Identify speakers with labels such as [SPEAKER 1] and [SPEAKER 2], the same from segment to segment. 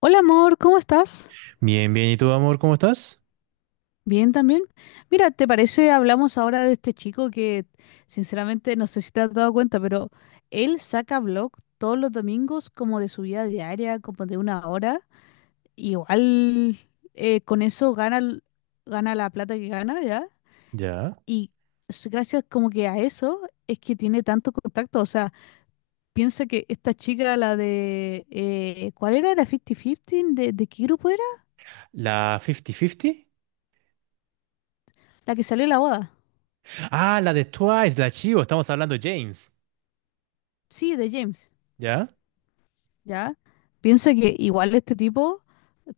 [SPEAKER 1] Hola amor, ¿cómo estás?
[SPEAKER 2] Bien, bien. ¿Y tú, amor, cómo estás?
[SPEAKER 1] Bien también. Mira, ¿te parece? Hablamos ahora de este chico que sinceramente no sé si te has dado cuenta, pero él saca vlog todos los domingos como de su vida diaria, como de una hora. Igual con eso gana, gana la plata que gana, ¿ya?
[SPEAKER 2] Ya.
[SPEAKER 1] Y gracias como que a eso es que tiene tanto contacto. O sea, piensa que esta chica, la de, ¿cuál era? ¿La 50-50? ¿De qué grupo era?
[SPEAKER 2] ¿La 50-50?
[SPEAKER 1] La que salió en la boda.
[SPEAKER 2] Ah, la de Twice, la Chivo. Estamos hablando de James.
[SPEAKER 1] Sí, de James.
[SPEAKER 2] ¿Ya?
[SPEAKER 1] ¿Ya? Piensa que igual este tipo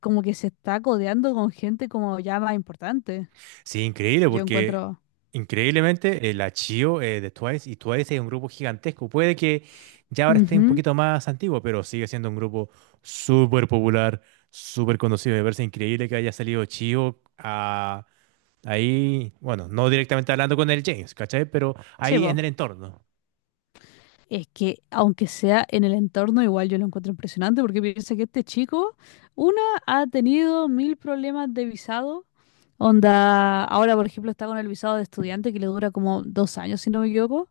[SPEAKER 1] como que se está codeando con gente como ya más importante.
[SPEAKER 2] Sí, increíble,
[SPEAKER 1] Yo
[SPEAKER 2] porque
[SPEAKER 1] encuentro.
[SPEAKER 2] increíblemente la Chivo de Twice y Twice es un grupo gigantesco. Puede que ya ahora esté un
[SPEAKER 1] Ujú.
[SPEAKER 2] poquito más antiguo, pero sigue siendo un grupo súper popular, súper conocido. Me parece increíble que haya salido Chivo a, ahí, bueno, no directamente hablando con el James, ¿cachai? Pero
[SPEAKER 1] Sí,
[SPEAKER 2] ahí en
[SPEAKER 1] po.
[SPEAKER 2] el entorno.
[SPEAKER 1] Es que aunque sea en el entorno, igual yo lo encuentro impresionante porque piensa que este chico, una, ha tenido mil problemas de visado. Onda, ahora por ejemplo está con el visado de estudiante que le dura como 2 años, si no me equivoco.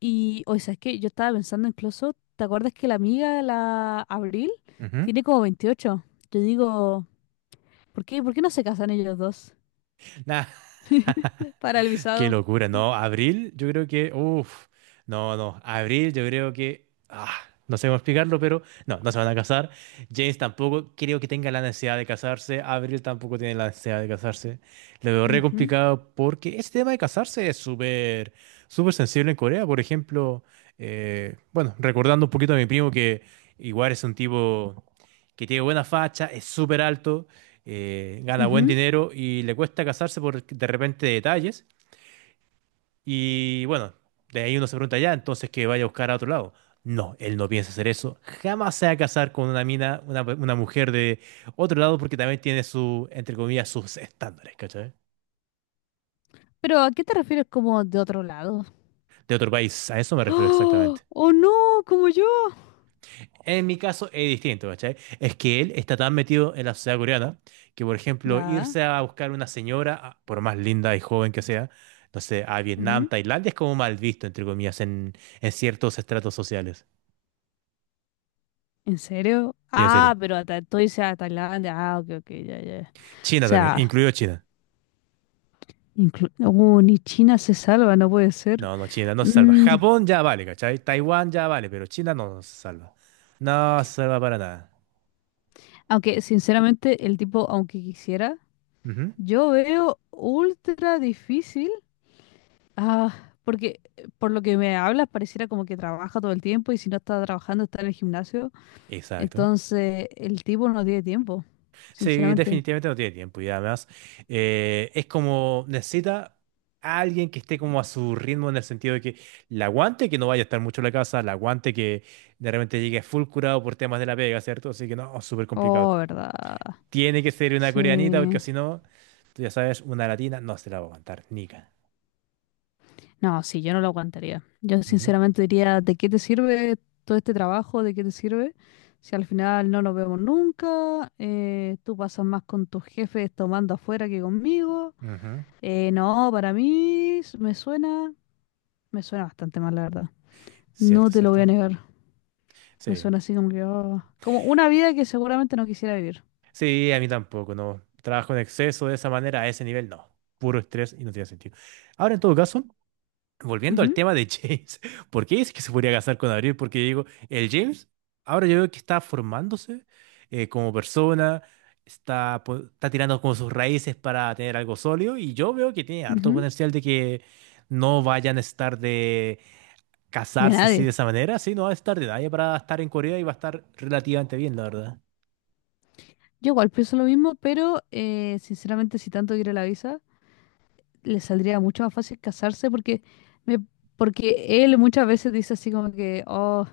[SPEAKER 1] Y, o sea, es que yo estaba pensando incluso, ¿te acuerdas que la amiga, la Abril,
[SPEAKER 2] Ujú.
[SPEAKER 1] tiene como 28? Yo digo. ¿Por qué? ¿Por qué no se casan ellos dos?
[SPEAKER 2] Nah.
[SPEAKER 1] Para el
[SPEAKER 2] Qué
[SPEAKER 1] visado.
[SPEAKER 2] locura, ¿no? Abril, yo creo que, uff, no, no, Abril, yo creo que, no sé cómo explicarlo, pero no, no se van a casar. James tampoco creo que tenga la necesidad de casarse. Abril tampoco tiene la necesidad de casarse. Lo veo re
[SPEAKER 1] Ujú,
[SPEAKER 2] complicado porque ese tema de casarse es súper, súper sensible en Corea. Por ejemplo, bueno, recordando un poquito a mi primo que igual es un tipo que tiene buena facha, es súper alto, gana buen
[SPEAKER 1] ujú.
[SPEAKER 2] dinero y le cuesta casarse por de repente detalles. Y bueno, de ahí uno se pregunta ya, entonces que vaya a buscar a otro lado. No, él no piensa hacer eso. Jamás se va a casar con una mina, una, mujer de otro lado, porque también tiene su, entre comillas, sus estándares, ¿cachai?
[SPEAKER 1] Pero ¿a qué te refieres como de otro lado?
[SPEAKER 2] De otro país, a eso me refiero
[SPEAKER 1] ¡Oh!
[SPEAKER 2] exactamente.
[SPEAKER 1] ¡Oh no! ¡Como yo!
[SPEAKER 2] En mi caso es distinto, ¿cachai? Es que él está tan metido en la sociedad coreana que, por ejemplo,
[SPEAKER 1] Ya.
[SPEAKER 2] irse a buscar una señora, a- por más linda y joven que sea, no sé, a Vietnam,
[SPEAKER 1] Ujú.
[SPEAKER 2] Tailandia, es como mal visto, entre comillas, en ciertos estratos sociales.
[SPEAKER 1] ¿En serio?
[SPEAKER 2] Y en
[SPEAKER 1] Ah,
[SPEAKER 2] serio.
[SPEAKER 1] pero hasta tú dices a Tailandia. Ah, ok, ok, ya, ya. O
[SPEAKER 2] China también,
[SPEAKER 1] sea,
[SPEAKER 2] incluido China.
[SPEAKER 1] ni China se salva, no puede ser.
[SPEAKER 2] No, no, China no se salva.
[SPEAKER 1] Mm,
[SPEAKER 2] Japón ya vale, ¿cachai? Taiwán ya vale, pero China no se salva. No se salva para nada.
[SPEAKER 1] aunque, sinceramente, el tipo, aunque quisiera,
[SPEAKER 2] Ujú,
[SPEAKER 1] yo veo ultra difícil. Ah, porque por lo que me hablas pareciera como que trabaja todo el tiempo y si no está trabajando está en el gimnasio.
[SPEAKER 2] exacto.
[SPEAKER 1] Entonces el tipo no tiene tiempo,
[SPEAKER 2] Sí,
[SPEAKER 1] sinceramente.
[SPEAKER 2] definitivamente no tiene tiempo y además es como necesita a alguien que esté como a su ritmo en el sentido de que la aguante, que no vaya a estar mucho en la casa, la aguante que de repente llegue full curado por temas de la pega, ¿cierto? Así que no, súper complicado.
[SPEAKER 1] Oh, verdad.
[SPEAKER 2] Tiene que ser una coreanita porque
[SPEAKER 1] Sí.
[SPEAKER 2] si no, tú ya sabes, una latina no se la va a aguantar, nica.
[SPEAKER 1] No, sí, yo no lo aguantaría. Yo
[SPEAKER 2] Ujú,
[SPEAKER 1] sinceramente diría, ¿de qué te sirve todo este trabajo? ¿De qué te sirve? Si al final no nos vemos nunca, tú pasas más con tus jefes tomando afuera que conmigo.
[SPEAKER 2] ujú.
[SPEAKER 1] No, para mí me suena bastante mal, la verdad. No
[SPEAKER 2] Cierto,
[SPEAKER 1] te lo voy a
[SPEAKER 2] cierto.
[SPEAKER 1] negar. Me
[SPEAKER 2] Sí.
[SPEAKER 1] suena así como que, oh, como una vida que seguramente no quisiera vivir.
[SPEAKER 2] Sí, a mí tampoco, no. Trabajo en exceso de esa manera, a ese nivel, no. Puro estrés y no tiene sentido. Ahora, en todo caso, volviendo al
[SPEAKER 1] Ujú,
[SPEAKER 2] tema de James, ¿por qué dice que se podría casar con Abril? Porque digo, el James, ahora yo veo que está formándose como persona, está, po- está tirando como sus raíces para tener algo sólido, y yo veo que tiene harto
[SPEAKER 1] ujú.
[SPEAKER 2] potencial de que no vayan a estar de
[SPEAKER 1] De
[SPEAKER 2] casarse así
[SPEAKER 1] nadie.
[SPEAKER 2] de esa manera, sí, no va a estar de nadie para estar en Corea y va a estar relativamente bien, la verdad.
[SPEAKER 1] Yo igual pienso lo mismo, pero sinceramente si tanto quiere la visa, le saldría mucho más fácil casarse me, porque él muchas veces dice así como que, oh,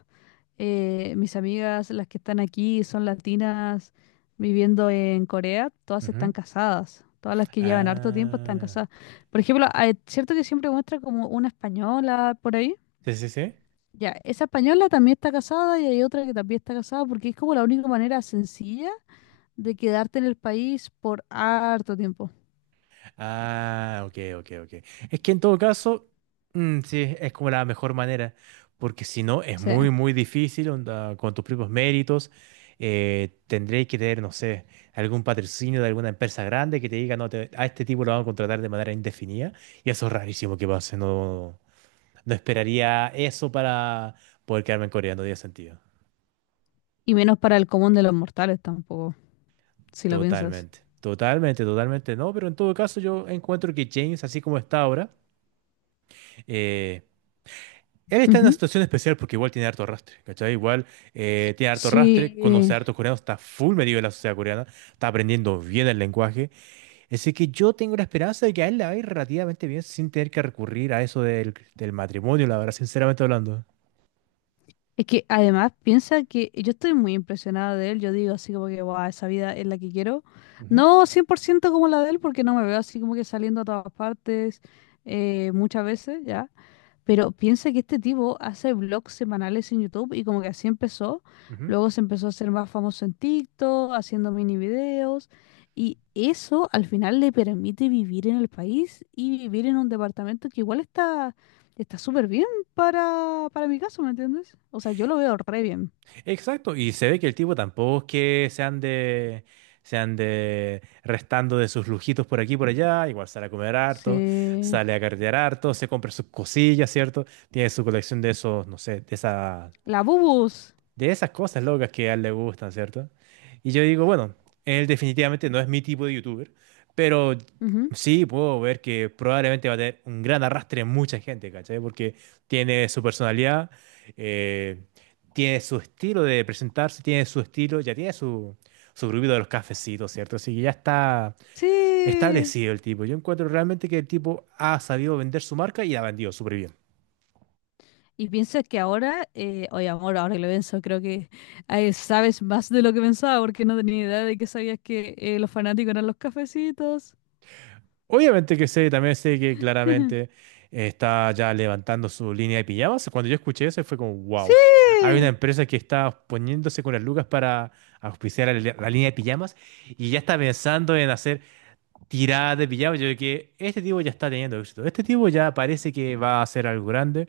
[SPEAKER 1] mis amigas, las que están aquí, son latinas viviendo en Corea, todas están casadas. Todas las que llevan harto tiempo están
[SPEAKER 2] Ah,
[SPEAKER 1] casadas. Por ejemplo, ah, es cierto que siempre muestra como una española por ahí.
[SPEAKER 2] sí, sí, sí.
[SPEAKER 1] Ya, esa española también está casada y hay otra que también está casada porque es como la única manera sencilla de quedarte en el país por harto tiempo.
[SPEAKER 2] Ah, ok, ok, ok. Es que en todo caso, mm, sí, es como la mejor manera, porque si no, es
[SPEAKER 1] Sí.
[SPEAKER 2] muy, muy difícil, onda, con tus propios méritos, tendréis que tener, no sé, algún patrocinio de alguna empresa grande que te diga, no, te- a este tipo lo van a contratar de manera indefinida, y eso es rarísimo que pase, no, no esperaría eso para poder quedarme en Corea, no tiene sentido.
[SPEAKER 1] Y menos para el común de los mortales tampoco, si lo piensas.
[SPEAKER 2] Totalmente, totalmente, totalmente. No, pero en todo caso yo encuentro que James, así como está ahora, eh, él está en una
[SPEAKER 1] Ujú.
[SPEAKER 2] situación especial porque igual tiene harto rastre, ¿cachai? Igual tiene harto rastre, conoce
[SPEAKER 1] Sí.
[SPEAKER 2] a hartos coreanos, está full metido en la sociedad coreana, está aprendiendo bien el lenguaje. Así que yo tengo la esperanza de que a él le va a ir relativamente bien sin tener que recurrir a eso del matrimonio, la verdad, sinceramente hablando.
[SPEAKER 1] Es que además piensa que yo estoy muy impresionada de él. Yo digo así como que, wow, esa vida es la que quiero.
[SPEAKER 2] Ujú,
[SPEAKER 1] No 100% como la de él porque no me veo así como que saliendo a todas partes muchas veces, ya. Pero piensa que este tipo hace vlogs semanales en YouTube y como que así empezó.
[SPEAKER 2] ujú.
[SPEAKER 1] Luego se empezó a hacer más famoso en TikTok, haciendo mini videos. Y eso al final le permite vivir en el país y vivir en un departamento que igual está súper bien para, mi caso, ¿me entiendes? O sea, yo lo veo re bien.
[SPEAKER 2] Exacto, y se ve que el tipo tampoco es que se ande restando de sus lujitos por aquí y por allá, igual sale a comer harto,
[SPEAKER 1] Sí.
[SPEAKER 2] sale a carretear harto, se compra sus cosillas, ¿cierto? Tiene su colección de esos, no sé,
[SPEAKER 1] La Bubus.
[SPEAKER 2] de esas cosas locas que a él le gustan, ¿cierto? Y yo digo, bueno, él definitivamente no es mi tipo de youtuber, pero
[SPEAKER 1] Ujú.
[SPEAKER 2] sí puedo ver que probablemente va a tener un gran arrastre en mucha gente, ¿cachai? Porque tiene su personalidad, eh, tiene su estilo de presentarse, tiene su estilo, ya tiene su, su grupito de los cafecitos, ¿cierto? Así que ya está
[SPEAKER 1] Sí.
[SPEAKER 2] establecido el tipo. Yo encuentro realmente que el tipo ha sabido vender su marca y la ha vendido súper bien.
[SPEAKER 1] Y piensas que ahora, oye amor, ahora que lo pienso, creo que sabes más de lo que pensaba porque no tenía idea de que sabías que los fanáticos eran los cafecitos.
[SPEAKER 2] Obviamente que sé, también sé que claramente está ya levantando su línea de pijamas. Cuando yo escuché eso fue como,
[SPEAKER 1] Sí,
[SPEAKER 2] wow, hay una empresa que está poniéndose con las lucas para auspiciar la línea de pijamas y ya está pensando en hacer tiradas de pijamas. Yo creo que este tipo ya está teniendo éxito. Este tipo ya parece que va a hacer algo grande,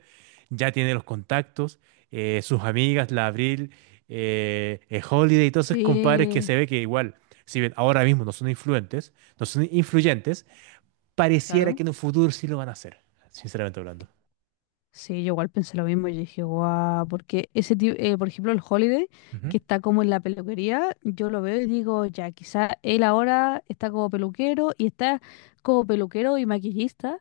[SPEAKER 2] ya tiene los contactos, sus amigas, la Abril, Holiday y todos esos compadres que
[SPEAKER 1] sí,
[SPEAKER 2] se ve que igual, si bien ahora mismo no son influentes, no son influyentes, pareciera
[SPEAKER 1] claro.
[SPEAKER 2] que en un futuro sí lo van a hacer, sinceramente hablando.
[SPEAKER 1] Sí, yo igual pensé lo mismo. Yo dije, guau, porque ese tipo, por ejemplo, el Holiday,
[SPEAKER 2] Ujú.
[SPEAKER 1] que está como en la peluquería, yo lo veo y digo, ya, quizá él ahora está como peluquero y está como peluquero y maquillista.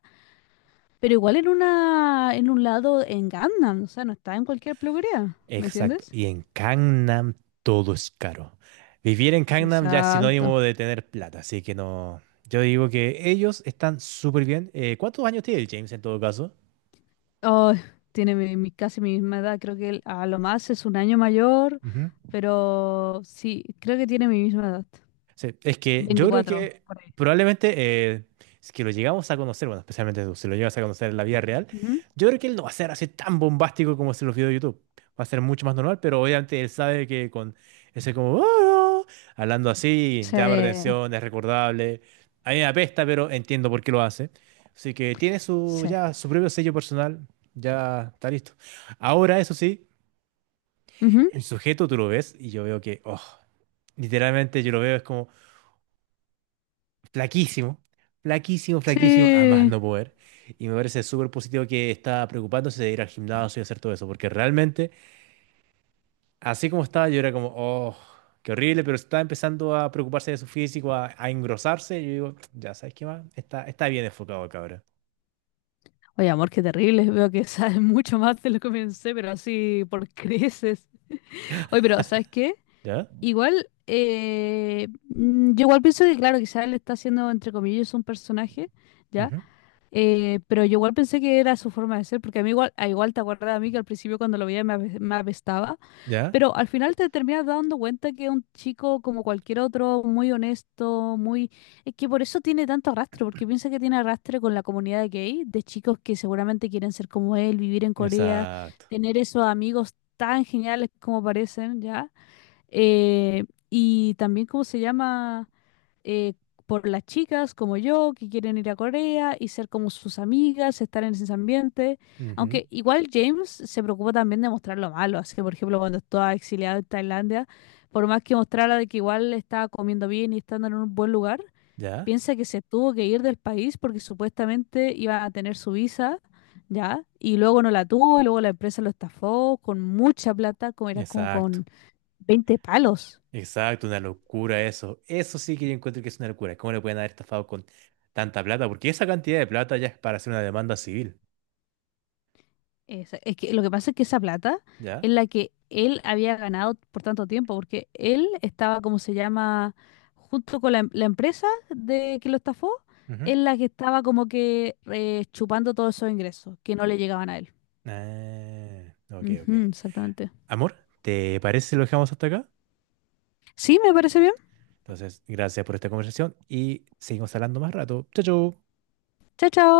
[SPEAKER 1] Pero igual en un lado en Gangnam, o sea, no está en cualquier peluquería, ¿me
[SPEAKER 2] Exacto.
[SPEAKER 1] entiendes?
[SPEAKER 2] Y en Gangnam todo es caro. Vivir en Gangnam ya es
[SPEAKER 1] Exacto.
[SPEAKER 2] sinónimo de tener plata, así que no. Yo digo que ellos están súper bien. ¿Cuántos años tiene el James en todo caso?
[SPEAKER 1] Oh, tiene casi mi misma edad, creo que él a lo más es un año mayor, pero sí, creo que tiene mi misma edad.
[SPEAKER 2] Sí, es que yo creo
[SPEAKER 1] 24
[SPEAKER 2] que
[SPEAKER 1] por ahí.
[SPEAKER 2] probablemente eh, si que lo llegamos a conocer, bueno, especialmente tú, si lo llegas a conocer en la vida real,
[SPEAKER 1] Ujú.
[SPEAKER 2] yo creo que él no va a ser así tan bombástico como se los videos de YouTube. Va a ser mucho más normal, pero obviamente él sabe que con ese como, "Ah", hablando así,
[SPEAKER 1] Sí,
[SPEAKER 2] llama la atención, es recordable. A mí me apesta, pero entiendo por qué lo hace. Así que tiene su,
[SPEAKER 1] sí.
[SPEAKER 2] ya, su propio sello personal, ya está listo. Ahora, eso sí,
[SPEAKER 1] Ujú.
[SPEAKER 2] el sujeto tú lo ves y yo veo que, oh, literalmente yo lo veo, es como... flaquísimo, flaquísimo, flaquísimo, a más
[SPEAKER 1] Sí.
[SPEAKER 2] no poder. Y me parece súper positivo que está preocupándose de ir al gimnasio y hacer todo eso, porque realmente, así como estaba, yo era como, oh, qué horrible, pero estaba empezando a preocuparse de su físico, a engrosarse. Y yo digo, ya, ¿sabes qué más? Está, está bien enfocado, cabra.
[SPEAKER 1] Oye, amor, qué terrible. Veo que sabes mucho más de lo que pensé, pero así por creces. Oye, pero ¿sabes qué?
[SPEAKER 2] ¿Ya?
[SPEAKER 1] Igual, yo igual pienso que, claro, quizás le está haciendo, entre comillas, un personaje, ¿Ya?
[SPEAKER 2] Ujú.
[SPEAKER 1] Pero yo igual pensé que era su forma de ser, porque a mí igual, a igual te acuerdas a mí que al principio cuando lo veía me apestaba,
[SPEAKER 2] ¿Ya?
[SPEAKER 1] pero al final te terminas dando cuenta que es un chico como cualquier otro, muy honesto, muy. Es que por eso tiene tanto arrastre, porque piensa que tiene arrastre con la comunidad gay, de chicos que seguramente quieren ser como él, vivir en Corea,
[SPEAKER 2] Exacto.
[SPEAKER 1] tener esos amigos tan geniales como parecen, ¿ya? Eh, y también, ¿cómo se llama? eh, por las chicas como yo que quieren ir a Corea y ser como sus amigas, estar en ese ambiente.
[SPEAKER 2] Ujú.
[SPEAKER 1] Aunque igual James se preocupa también de mostrar lo malo. Así que, por ejemplo, cuando estaba exiliado en Tailandia, por más que mostrara de que igual estaba comiendo bien y estando en un buen lugar,
[SPEAKER 2] ¿Ya?
[SPEAKER 1] piensa que se tuvo que ir del país porque supuestamente iba a tener su visa. ¿Ya? Y luego no la tuvo, y luego la empresa lo estafó con mucha plata, como era como
[SPEAKER 2] Exacto.
[SPEAKER 1] con veinte palos.
[SPEAKER 2] Exacto, una locura eso. Eso sí que yo encuentro que es una locura. ¿Cómo le pueden haber estafado con tanta plata? Porque esa cantidad de plata ya es para hacer una demanda civil.
[SPEAKER 1] Es que lo que pasa es que esa plata es
[SPEAKER 2] Ya.
[SPEAKER 1] la que él había ganado por tanto tiempo, porque él estaba, como se llama, junto con la empresa de que lo estafó,
[SPEAKER 2] Ujú.
[SPEAKER 1] es la que estaba como que chupando todos esos ingresos que no le llegaban a él.
[SPEAKER 2] Ah, ok, ok.
[SPEAKER 1] Ujú, exactamente.
[SPEAKER 2] Amor, ¿te parece si lo dejamos hasta acá?
[SPEAKER 1] Sí, me parece bien.
[SPEAKER 2] Entonces, gracias por esta conversación y seguimos hablando más rato. Chao, chao.
[SPEAKER 1] Chao, chao.